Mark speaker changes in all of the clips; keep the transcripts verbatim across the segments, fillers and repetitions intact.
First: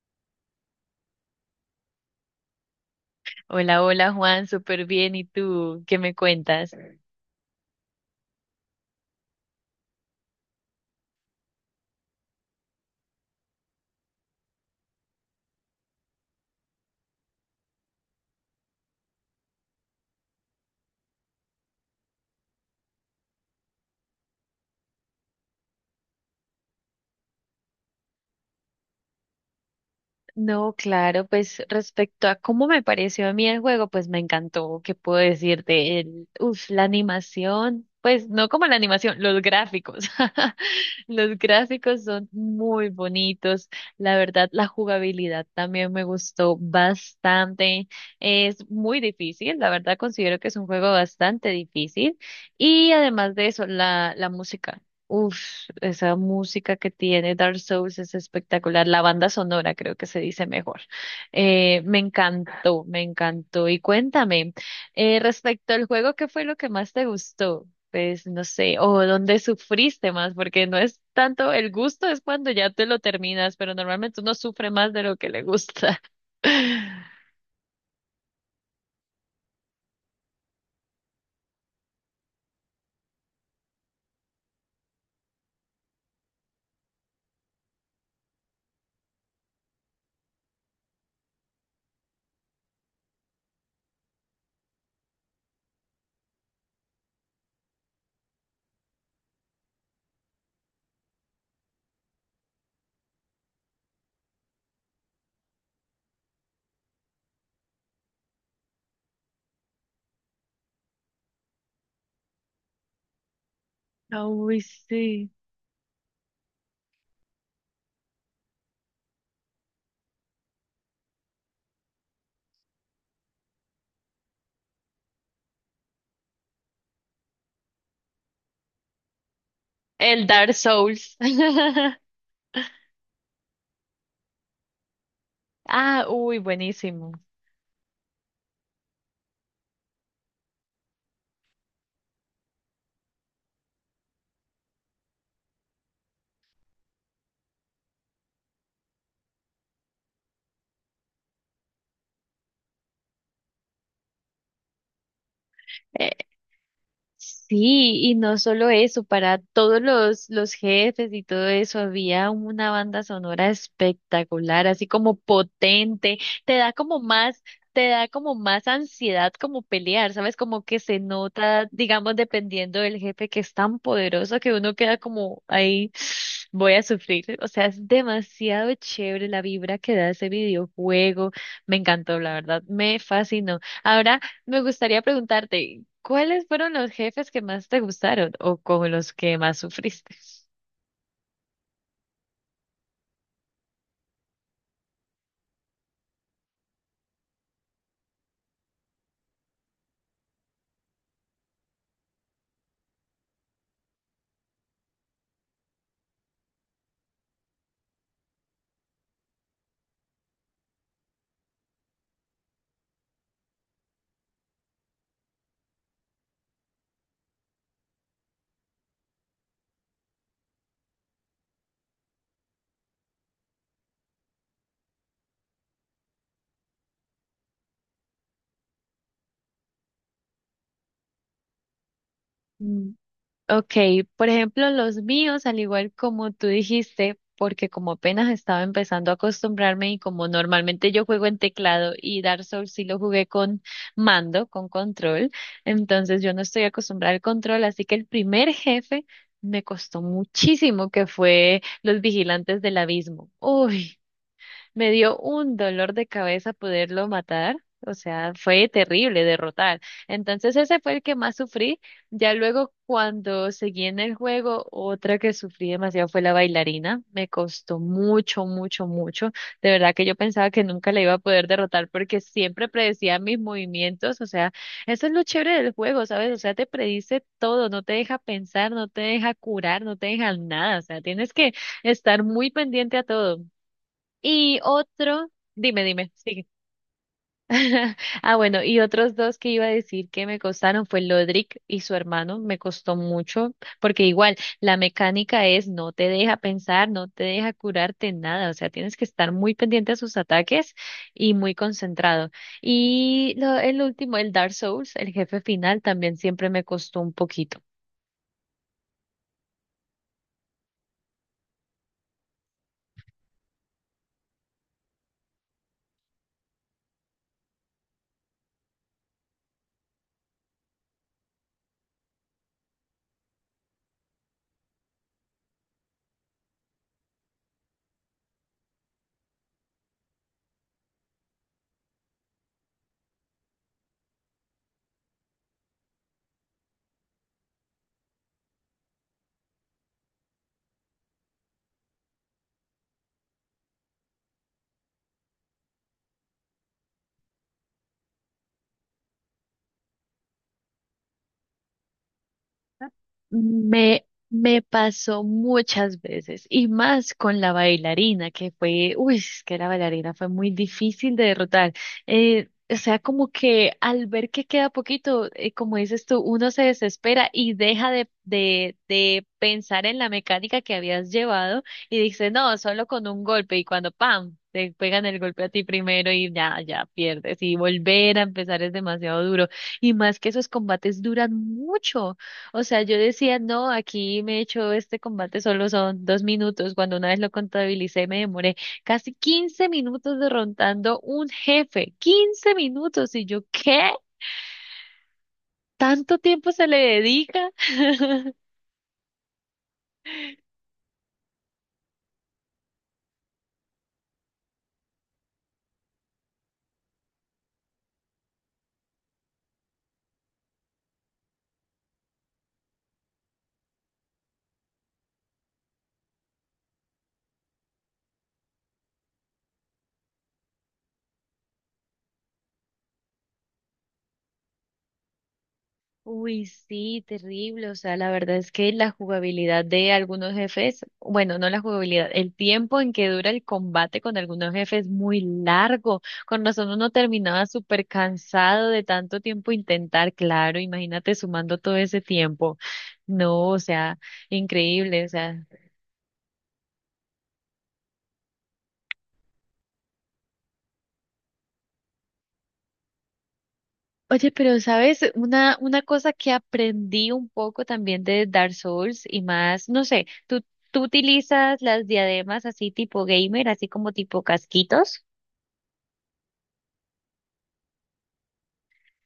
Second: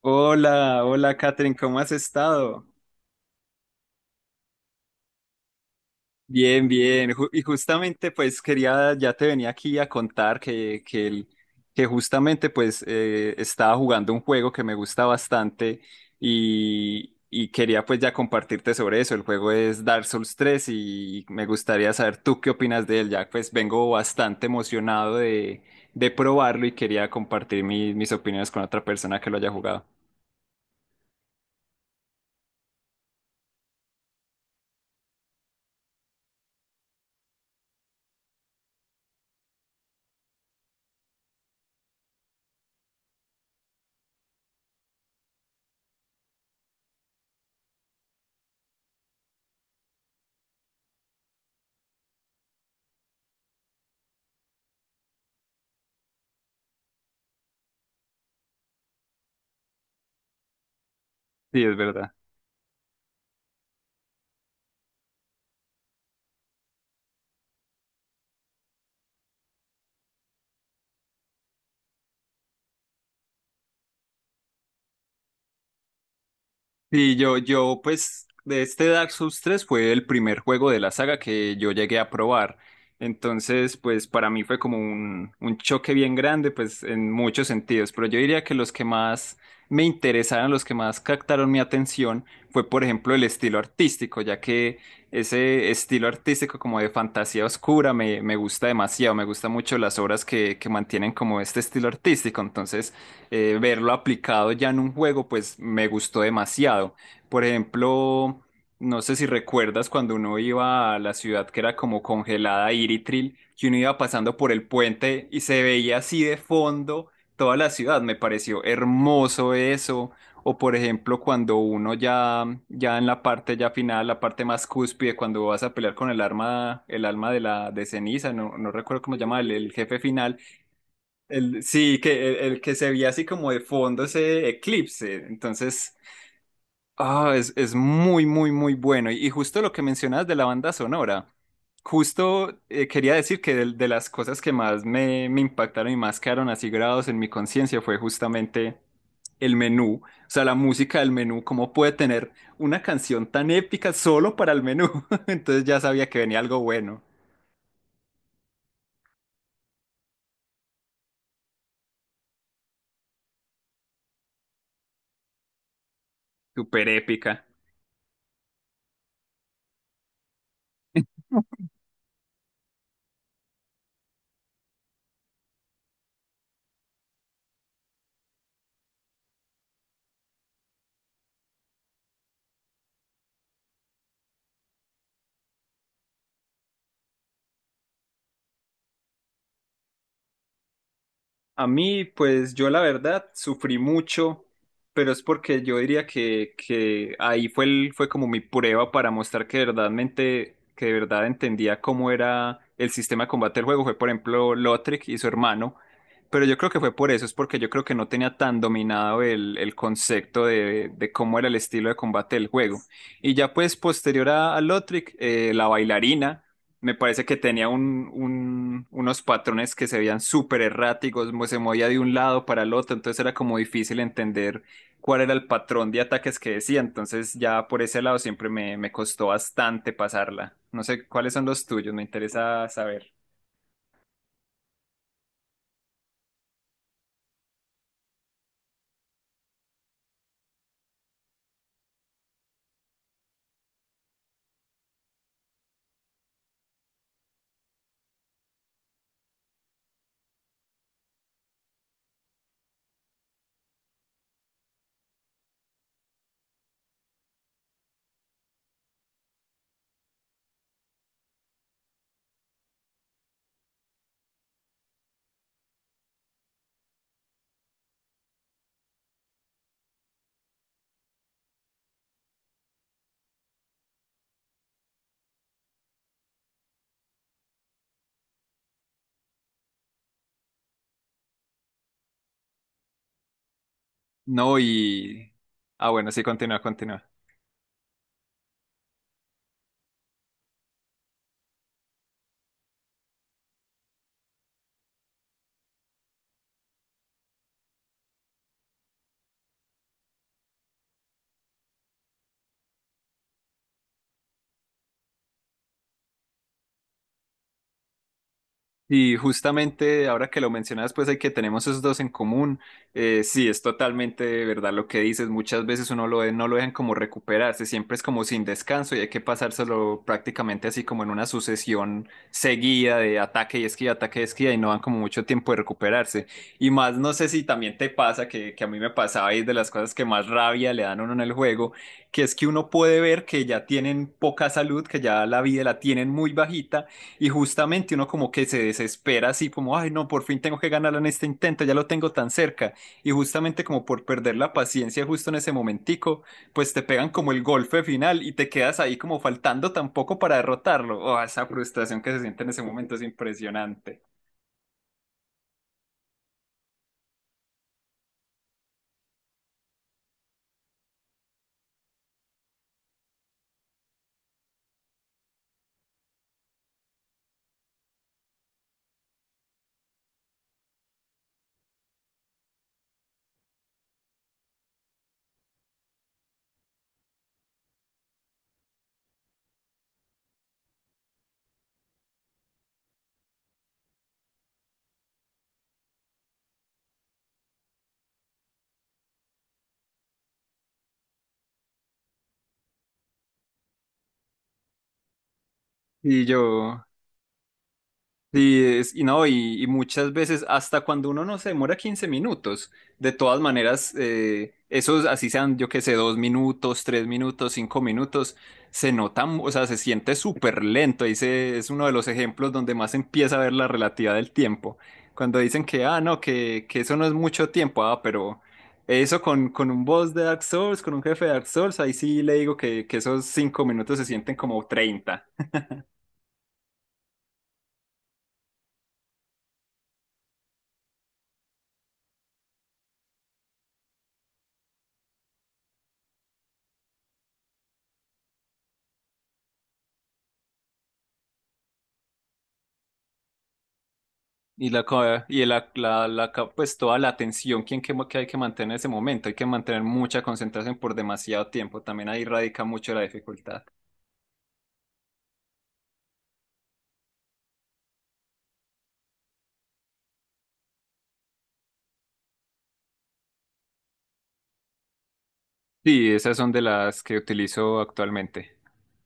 Speaker 1: Hola, hola Catherine, ¿cómo has estado?
Speaker 2: Hola, hola Juan, súper bien. ¿Y tú qué me
Speaker 1: Bien,
Speaker 2: cuentas?
Speaker 1: bien. Ju- y justamente pues quería, ya te venía aquí a contar que, que, el- que justamente pues eh, estaba jugando un juego que me gusta bastante y, y quería pues ya compartirte sobre eso. El juego es Dark Souls tres y me gustaría saber tú qué opinas de él. Ya pues vengo bastante emocionado de, de probarlo y quería compartir mi- mis opiniones con otra persona que lo haya jugado.
Speaker 2: No, claro, pues respecto a cómo me pareció a mí el juego, pues me encantó. ¿Qué puedo decirte? El, uf, la animación, pues no como la animación, los gráficos. Los gráficos son muy bonitos. La verdad, la jugabilidad también me gustó bastante. Es muy difícil, la verdad considero que es un juego bastante difícil. Y además de eso, la, la música. Uf, esa música que tiene Dark Souls es espectacular. La banda sonora creo que se dice mejor.
Speaker 1: Sí, es
Speaker 2: Eh, me
Speaker 1: verdad.
Speaker 2: encantó, me encantó. Y cuéntame, eh, respecto al juego, ¿qué fue lo que más te gustó? Pues no sé, o dónde sufriste más, porque no es tanto el gusto, es cuando ya te lo terminas, pero normalmente uno sufre más de lo que le gusta.
Speaker 1: Y yo, yo, pues, de este Dark Souls tres fue el primer juego de la saga que yo llegué a probar. Entonces, pues, para mí fue como un, un choque bien grande, pues, en muchos sentidos. Pero yo diría que los que más me interesaron, los que más captaron mi atención, fue, por ejemplo, el estilo artístico, ya que ese estilo artístico como de fantasía oscura me, me gusta demasiado. Me gustan mucho las obras que, que mantienen como este estilo artístico. Entonces, eh, verlo aplicado ya en un juego, pues me gustó demasiado. Por ejemplo, no sé si recuerdas cuando uno iba a la ciudad que era como congelada, Iritril, que uno iba
Speaker 2: Ah,
Speaker 1: pasando por
Speaker 2: uy,
Speaker 1: el puente
Speaker 2: sí.
Speaker 1: y se veía así de fondo toda la ciudad. Me pareció hermoso eso. O por ejemplo, cuando uno ya, ya en la parte ya final, la parte más cúspide, cuando vas a pelear con el arma, el alma de la de ceniza, no, no recuerdo cómo se llama, el el jefe
Speaker 2: El
Speaker 1: final
Speaker 2: Dark Souls.
Speaker 1: el, sí, que el, el que se veía así como de fondo ese eclipse. Entonces,
Speaker 2: Ah, uy, buenísimo.
Speaker 1: ah, es, es muy, muy, muy bueno. Y, y justo lo que mencionas de la banda sonora, justo eh, quería decir que del- de, las cosas que más me, me impactaron y más quedaron así grabados en mi conciencia fue justamente el menú. O sea, la música del menú, cómo puede tener una canción tan épica solo para el menú. Entonces ya sabía que venía algo bueno,
Speaker 2: Sí, y no solo eso, para todos los, los jefes y todo eso había una banda sonora espectacular, así como potente, te da
Speaker 1: súper
Speaker 2: como más,
Speaker 1: épica.
Speaker 2: te da como más ansiedad como pelear, ¿sabes? Como que se nota, digamos, dependiendo del jefe que es tan poderoso que uno queda como ahí, voy a sufrir. O sea, es demasiado chévere la vibra que da ese videojuego. Me encantó, la verdad, me fascinó. Ahora me gustaría preguntarte, ¿cuáles fueron los jefes que más te gustaron o con los que más sufriste?
Speaker 1: A mí, pues yo la verdad sufrí mucho, pero es porque yo diría que, que ahí fue, el- fue como mi prueba para mostrar que verdaderamente, que de verdad entendía cómo era el sistema de combate del juego. Fue, por ejemplo, Lothric y su hermano. Pero yo creo que fue por eso, es porque yo creo que no tenía tan dominado el, el concepto de, de cómo era el estilo de combate del juego. Y ya pues posterior a, a Lothric, eh, la bailarina. Me parece que tenía un, un- unos patrones que se veían súper erráticos, mo- se movía de un lado para el otro, entonces era como difícil entender cuál era el patrón de ataques que decía, entonces ya por ese lado siempre me, me costó bastante pasarla. No sé cuáles son los tuyos, me interesa
Speaker 2: Mm,
Speaker 1: saber.
Speaker 2: ok, por ejemplo, los míos, al igual como tú dijiste, porque como apenas estaba empezando a acostumbrarme y como normalmente yo juego en teclado y Dark Souls sí lo jugué con mando, con control, entonces yo no estoy acostumbrada al control, así que el primer jefe me costó muchísimo, que fue los vigilantes del abismo. Uy. Me dio un dolor de cabeza poderlo matar. O sea, fue terrible derrotar. Entonces ese fue el que más sufrí. Ya luego cuando seguí en el juego, otra que sufrí demasiado fue la bailarina. Me costó mucho, mucho, mucho. De verdad que yo pensaba que nunca la iba a poder derrotar porque siempre predecía mis movimientos. O sea, eso es lo chévere del juego, ¿sabes? O sea, te predice todo, no te deja pensar, no te deja curar, no te deja nada. O sea, tienes que estar muy pendiente a todo.
Speaker 1: No,
Speaker 2: Y otro,
Speaker 1: y...
Speaker 2: dime,
Speaker 1: Ah, bueno,
Speaker 2: dime,
Speaker 1: sí,
Speaker 2: sigue.
Speaker 1: continúa, continúa.
Speaker 2: Ah, bueno, y otros dos que iba a decir que me costaron fue Lodric y su hermano, me costó mucho, porque igual la mecánica es no te deja pensar, no te deja curarte nada, o sea, tienes que estar muy pendiente a sus ataques y muy concentrado. Y lo, el último, el Dark Souls, el jefe final, también siempre me costó un poquito.
Speaker 1: Y justamente ahora que lo mencionas, pues hay que tenemos esos dos en común. Eh, sí, es totalmente de verdad lo que dices. Muchas veces uno lo, no lo dejan como recuperarse, siempre es como sin descanso y hay que pasárselo prácticamente así como en una sucesión seguida de ataque y esquina, ataque y esquina y no dan como mucho tiempo de recuperarse. Y más, no sé si también te pasa que, que a mí me pasaba y es de las cosas que más rabia le dan a uno en el juego, que es que uno puede ver que ya tienen poca salud, que ya la vida la tienen muy bajita y justamente uno como que se desespera así como, ay no, por fin tengo que ganar en este intento, ya lo tengo tan cerca. Y justamente como por perder la paciencia justo en ese momentico, pues te pegan como el golpe final y te quedas ahí como faltando tampoco para derrotarlo. Oh, esa frustración que se siente en ese momento es impresionante.
Speaker 2: Me, me pasó muchas veces y más con la bailarina, que fue, uy, es que la bailarina fue muy difícil de derrotar. Eh, o sea, como que al ver que queda poquito, eh, como dices tú, uno se desespera y deja de, de, de pensar en la mecánica que habías llevado y dice, no, solo con un golpe y cuando, ¡pam! Te pegan el golpe a ti primero y ya, ya pierdes y volver a empezar es demasiado duro. Y más que esos combates duran mucho. O sea, yo decía, no, aquí me he hecho este combate solo son dos minutos. Cuando una vez lo contabilicé, me demoré casi quince minutos derrotando un jefe. Quince minutos. Y yo, ¿qué? ¿Tanto
Speaker 1: Y
Speaker 2: tiempo se le
Speaker 1: yo,
Speaker 2: dedica?
Speaker 1: Sí, es- y no, y, y muchas veces hasta cuando uno no se demora quince minutos, de todas maneras, eh, esos así sean, yo qué sé, dos minutos, tres minutos, cinco minutos, se nota, mu- o sea, se siente súper lento. Ahí se- es uno de los ejemplos donde más se empieza a ver la relatividad del tiempo. Cuando dicen que, ah, no, que, que eso no es mucho tiempo, ah, pero eso con, con un boss de Dark Souls, con un jefe de Dark Souls, ahí sí le digo que, que esos cinco minutos se sienten como treinta.
Speaker 2: Uy, sí, terrible. O sea, la verdad es que la jugabilidad de algunos jefes, bueno, no la jugabilidad, el tiempo en que dura el combate con algunos jefes es muy largo. Con razón uno terminaba súper cansado de tanto tiempo intentar, claro, imagínate sumando todo ese tiempo. No, o sea,
Speaker 1: Y la,
Speaker 2: increíble. O
Speaker 1: ca- y
Speaker 2: sea,
Speaker 1: la, la, la ca- pues toda la atención quien que, mo- que hay que mantener en ese momento, hay que mantener mucha concentración por demasiado tiempo, también ahí radica mucho la dificultad.
Speaker 2: oye, pero sabes, una, una cosa que aprendí un poco también de Dark Souls y más, no sé, ¿tú, tú utilizas las diademas así tipo gamer, así como tipo casquitos?
Speaker 1: Sí, esas son de las que utilizo actualmente.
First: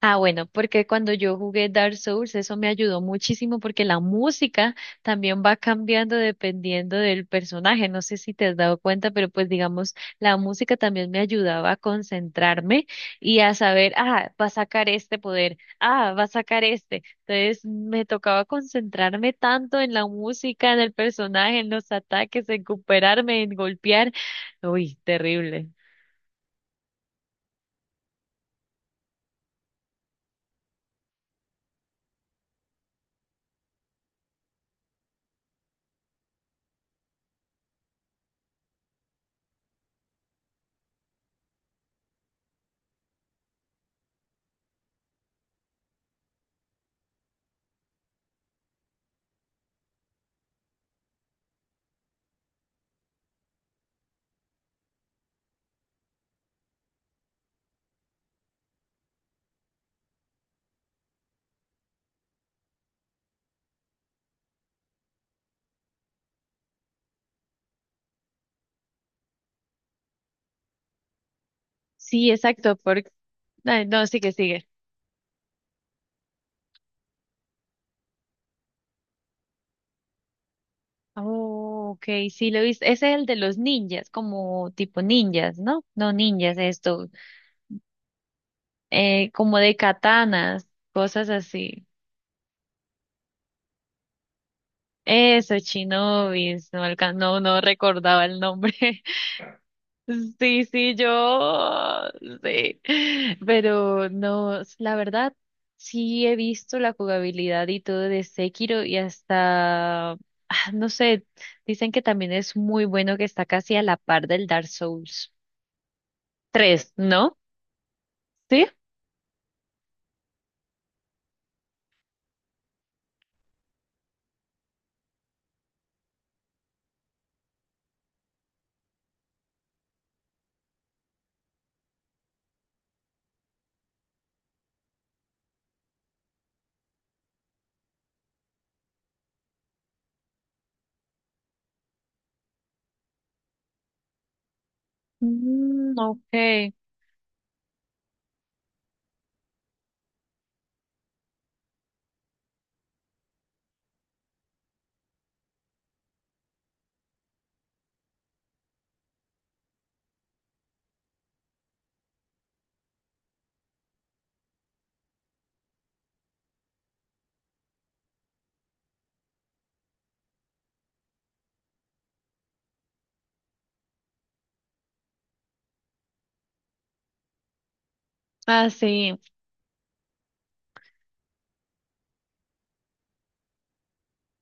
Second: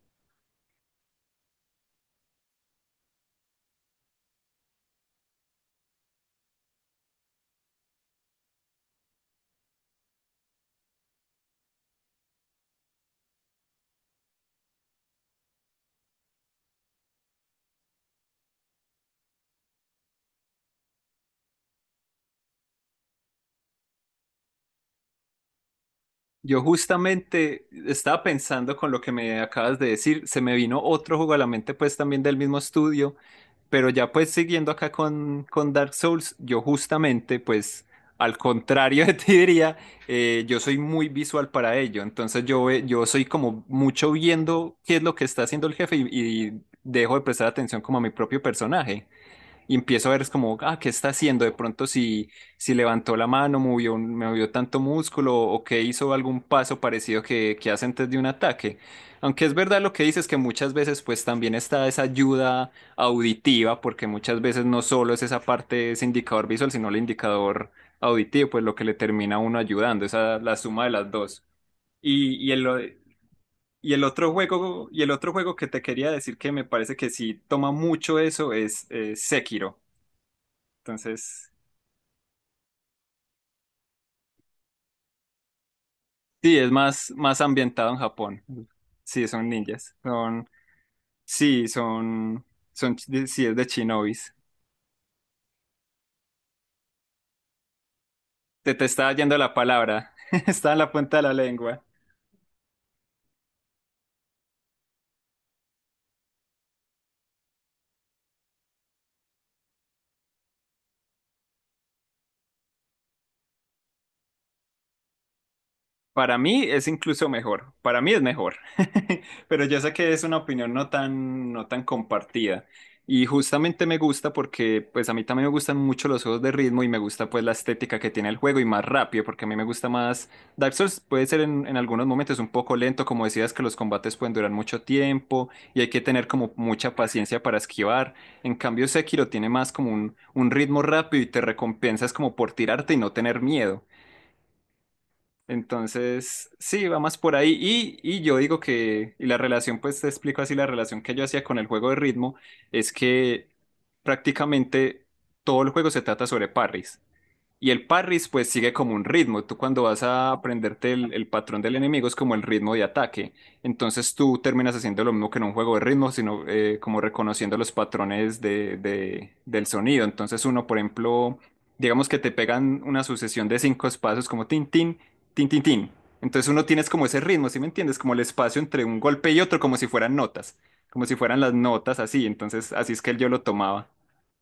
Speaker 2: Ah, bueno, porque cuando yo jugué Dark Souls, eso me ayudó muchísimo porque la música también va cambiando dependiendo del personaje. No sé si te has dado cuenta, pero pues digamos, la música también me ayudaba a concentrarme y a saber, ah, va a sacar este poder, ah, va a sacar este. Entonces me tocaba concentrarme tanto en la música, en el personaje, en los ataques, en recuperarme, en golpear. Uy, terrible.
Speaker 1: Yo justamente estaba pensando con lo que me acabas de decir, se me vino otro juego a la mente pues también del mismo estudio, pero ya pues siguiendo acá con, con Dark Souls, yo justamente pues al contrario de ti diría, eh, yo soy muy visual para ello, entonces yo, ve- yo soy como mucho viendo qué es lo que está haciendo el jefe y, y dejo de prestar atención como a mi propio personaje y empiezo a ver es como, ah, ¿qué está haciendo? De pronto si, si levantó la mano, movió, un- movió tanto músculo o que hizo algún paso parecido que, que hace antes de un ataque. Aunque es verdad lo que dices que muchas veces pues también está esa ayuda auditiva, porque muchas veces no solo es esa parte, ese indicador visual, sino el indicador auditivo, pues lo que le termina a uno ayudando, esa la suma de las dos.
Speaker 2: Sí,
Speaker 1: Y, y el,
Speaker 2: exacto, porque... ay,
Speaker 1: y el
Speaker 2: no, sigue,
Speaker 1: otro
Speaker 2: sigue.
Speaker 1: juego, y el otro juego que te quería decir que me parece que sí toma mucho eso es eh, Sekiro. Entonces,
Speaker 2: Oh, ok, sí lo he visto. Ese es el de los ninjas, como tipo ninjas, ¿no? No
Speaker 1: sí,
Speaker 2: ninjas,
Speaker 1: es
Speaker 2: esto,
Speaker 1: más, más ambientado en Japón. Sí,
Speaker 2: eh,
Speaker 1: son
Speaker 2: como de
Speaker 1: ninjas. Son,
Speaker 2: katanas, cosas
Speaker 1: sí,
Speaker 2: así.
Speaker 1: son, son, sí, es de shinobis.
Speaker 2: Eso, shinobis, no, alca- no, no recordaba el
Speaker 1: Te,
Speaker 2: nombre.
Speaker 1: te estaba yendo la palabra.
Speaker 2: Sí,
Speaker 1: Está en la
Speaker 2: sí,
Speaker 1: punta de la lengua.
Speaker 2: yo, sí. Pero no, la verdad, sí he visto la jugabilidad y todo de Sekiro y hasta, ah, no sé, dicen que también es muy bueno que está casi a la par del Dark Souls
Speaker 1: Para mí es
Speaker 2: tres,
Speaker 1: incluso
Speaker 2: ¿no?
Speaker 1: mejor, para mí es mejor,
Speaker 2: ¿Sí?
Speaker 1: pero yo sé que es una opinión no tan, no tan compartida y justamente me gusta porque pues a mí también me gustan mucho los juegos de ritmo y me gusta pues la estética que tiene el juego y más rápido porque a mí me gusta más Dark Souls puede ser en, en algunos momentos un poco lento como decías que los combates pueden durar mucho tiempo y hay que tener como mucha paciencia para esquivar, en cambio Sekiro tiene más como un, un ritmo rápido y te recompensas como por tirarte y no tener miedo.
Speaker 2: Mm,
Speaker 1: Entonces,
Speaker 2: ok.
Speaker 1: sí, va más por ahí. Y, y yo digo que, y la relación, pues te explico así, la relación que yo hacía con el juego de ritmo es que prácticamente todo el juego se trata sobre parries. Y el parris pues sigue como un ritmo. Tú cuando vas a aprenderte el, el patrón del enemigo es como el ritmo de ataque. Entonces tú terminas haciendo lo mismo que en un juego de ritmo, sino eh, como reconociendo los patrones de, de- del sonido. Entonces uno, por ejemplo, digamos que te pegan una sucesión de cinco espacios como tin, tin, tin, tin, tin. Entonces uno tienes como ese ritmo, ¿sí me entiendes? Como el espacio
Speaker 2: Ah,
Speaker 1: entre un
Speaker 2: sí.
Speaker 1: golpe y otro, como si fueran notas, como si fueran las notas así. Entonces así es que él yo lo tomaba.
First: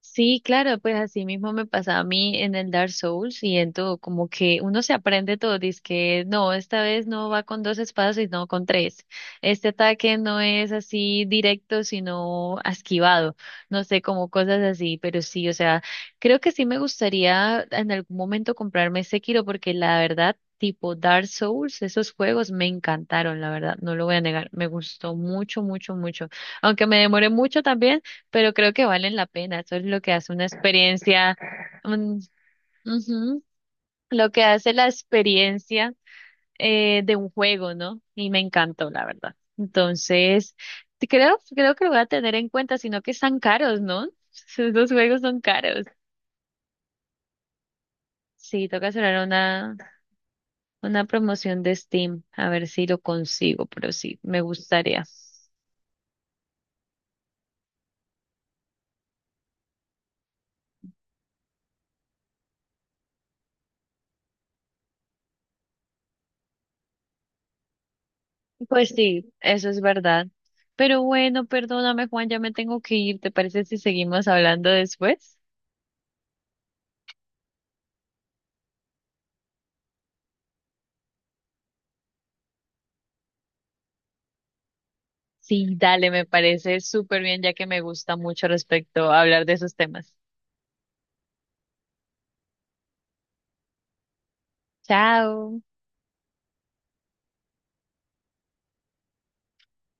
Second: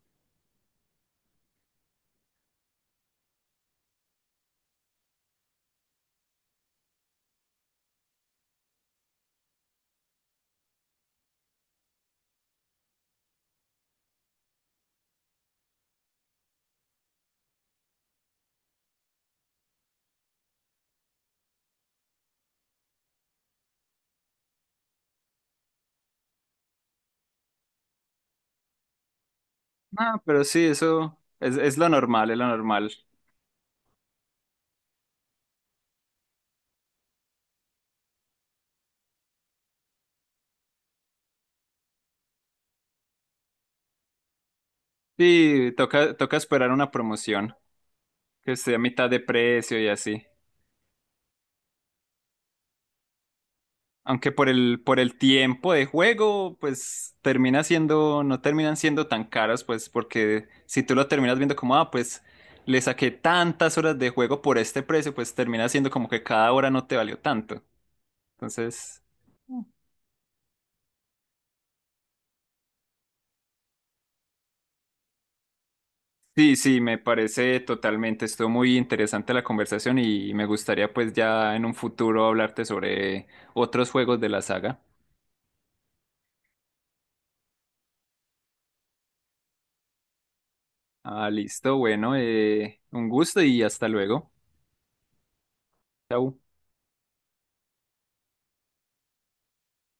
Speaker 2: Sí, claro, pues así mismo me pasa a mí en el Dark Souls y en todo, como que uno se aprende todo, dice que no, esta vez no va con dos espadas, sino con tres. Este ataque no es así directo, sino esquivado, no sé, como cosas así, pero sí, o sea, creo que sí me gustaría en algún momento comprarme Sekiro porque la verdad, tipo Dark Souls, esos juegos me encantaron, la verdad, no lo voy a negar, me gustó mucho, mucho, mucho, aunque me demoré mucho también pero creo que valen la pena. Eso es lo que
Speaker 1: Ah,
Speaker 2: hace
Speaker 1: pero
Speaker 2: una
Speaker 1: sí, eso
Speaker 2: experiencia,
Speaker 1: es, es lo
Speaker 2: un-
Speaker 1: normal, es lo normal.
Speaker 2: ujú, lo que hace la experiencia eh, de un juego, ¿no? Y me encantó, la verdad. Entonces, te- creo, creo que lo voy a tener en cuenta, sino que están caros, ¿no? Los juegos son
Speaker 1: Sí,
Speaker 2: caros.
Speaker 1: toca, toca esperar una promoción que
Speaker 2: Sí,
Speaker 1: esté a
Speaker 2: toca
Speaker 1: mitad de
Speaker 2: cerrar una,
Speaker 1: precio y así.
Speaker 2: una promoción de Steam, a ver si lo consigo, pero sí,
Speaker 1: Aunque
Speaker 2: me
Speaker 1: por el, por
Speaker 2: gustaría.
Speaker 1: el tiempo de juego, pues termina siendo, no terminan siendo tan caros, pues porque si tú lo terminas viendo como, ah, pues le saqué tantas horas de juego por este precio, pues termina siendo como que cada hora no te valió tanto.
Speaker 2: Pues
Speaker 1: Entonces,
Speaker 2: sí, eso es verdad. Pero bueno, perdóname, Juan, ya me tengo que ir. ¿Te parece si seguimos hablando después?
Speaker 1: sí, sí, me parece totalmente, estuvo muy interesante la conversación y me gustaría pues ya en un futuro hablarte sobre otros juegos de la saga.
Speaker 2: Sí, dale, me parece súper bien, ya que me gusta mucho respecto a hablar de esos temas.
Speaker 1: Ah, listo, bueno, eh, un gusto y hasta luego.
Speaker 2: Chao.
Speaker 1: Chau.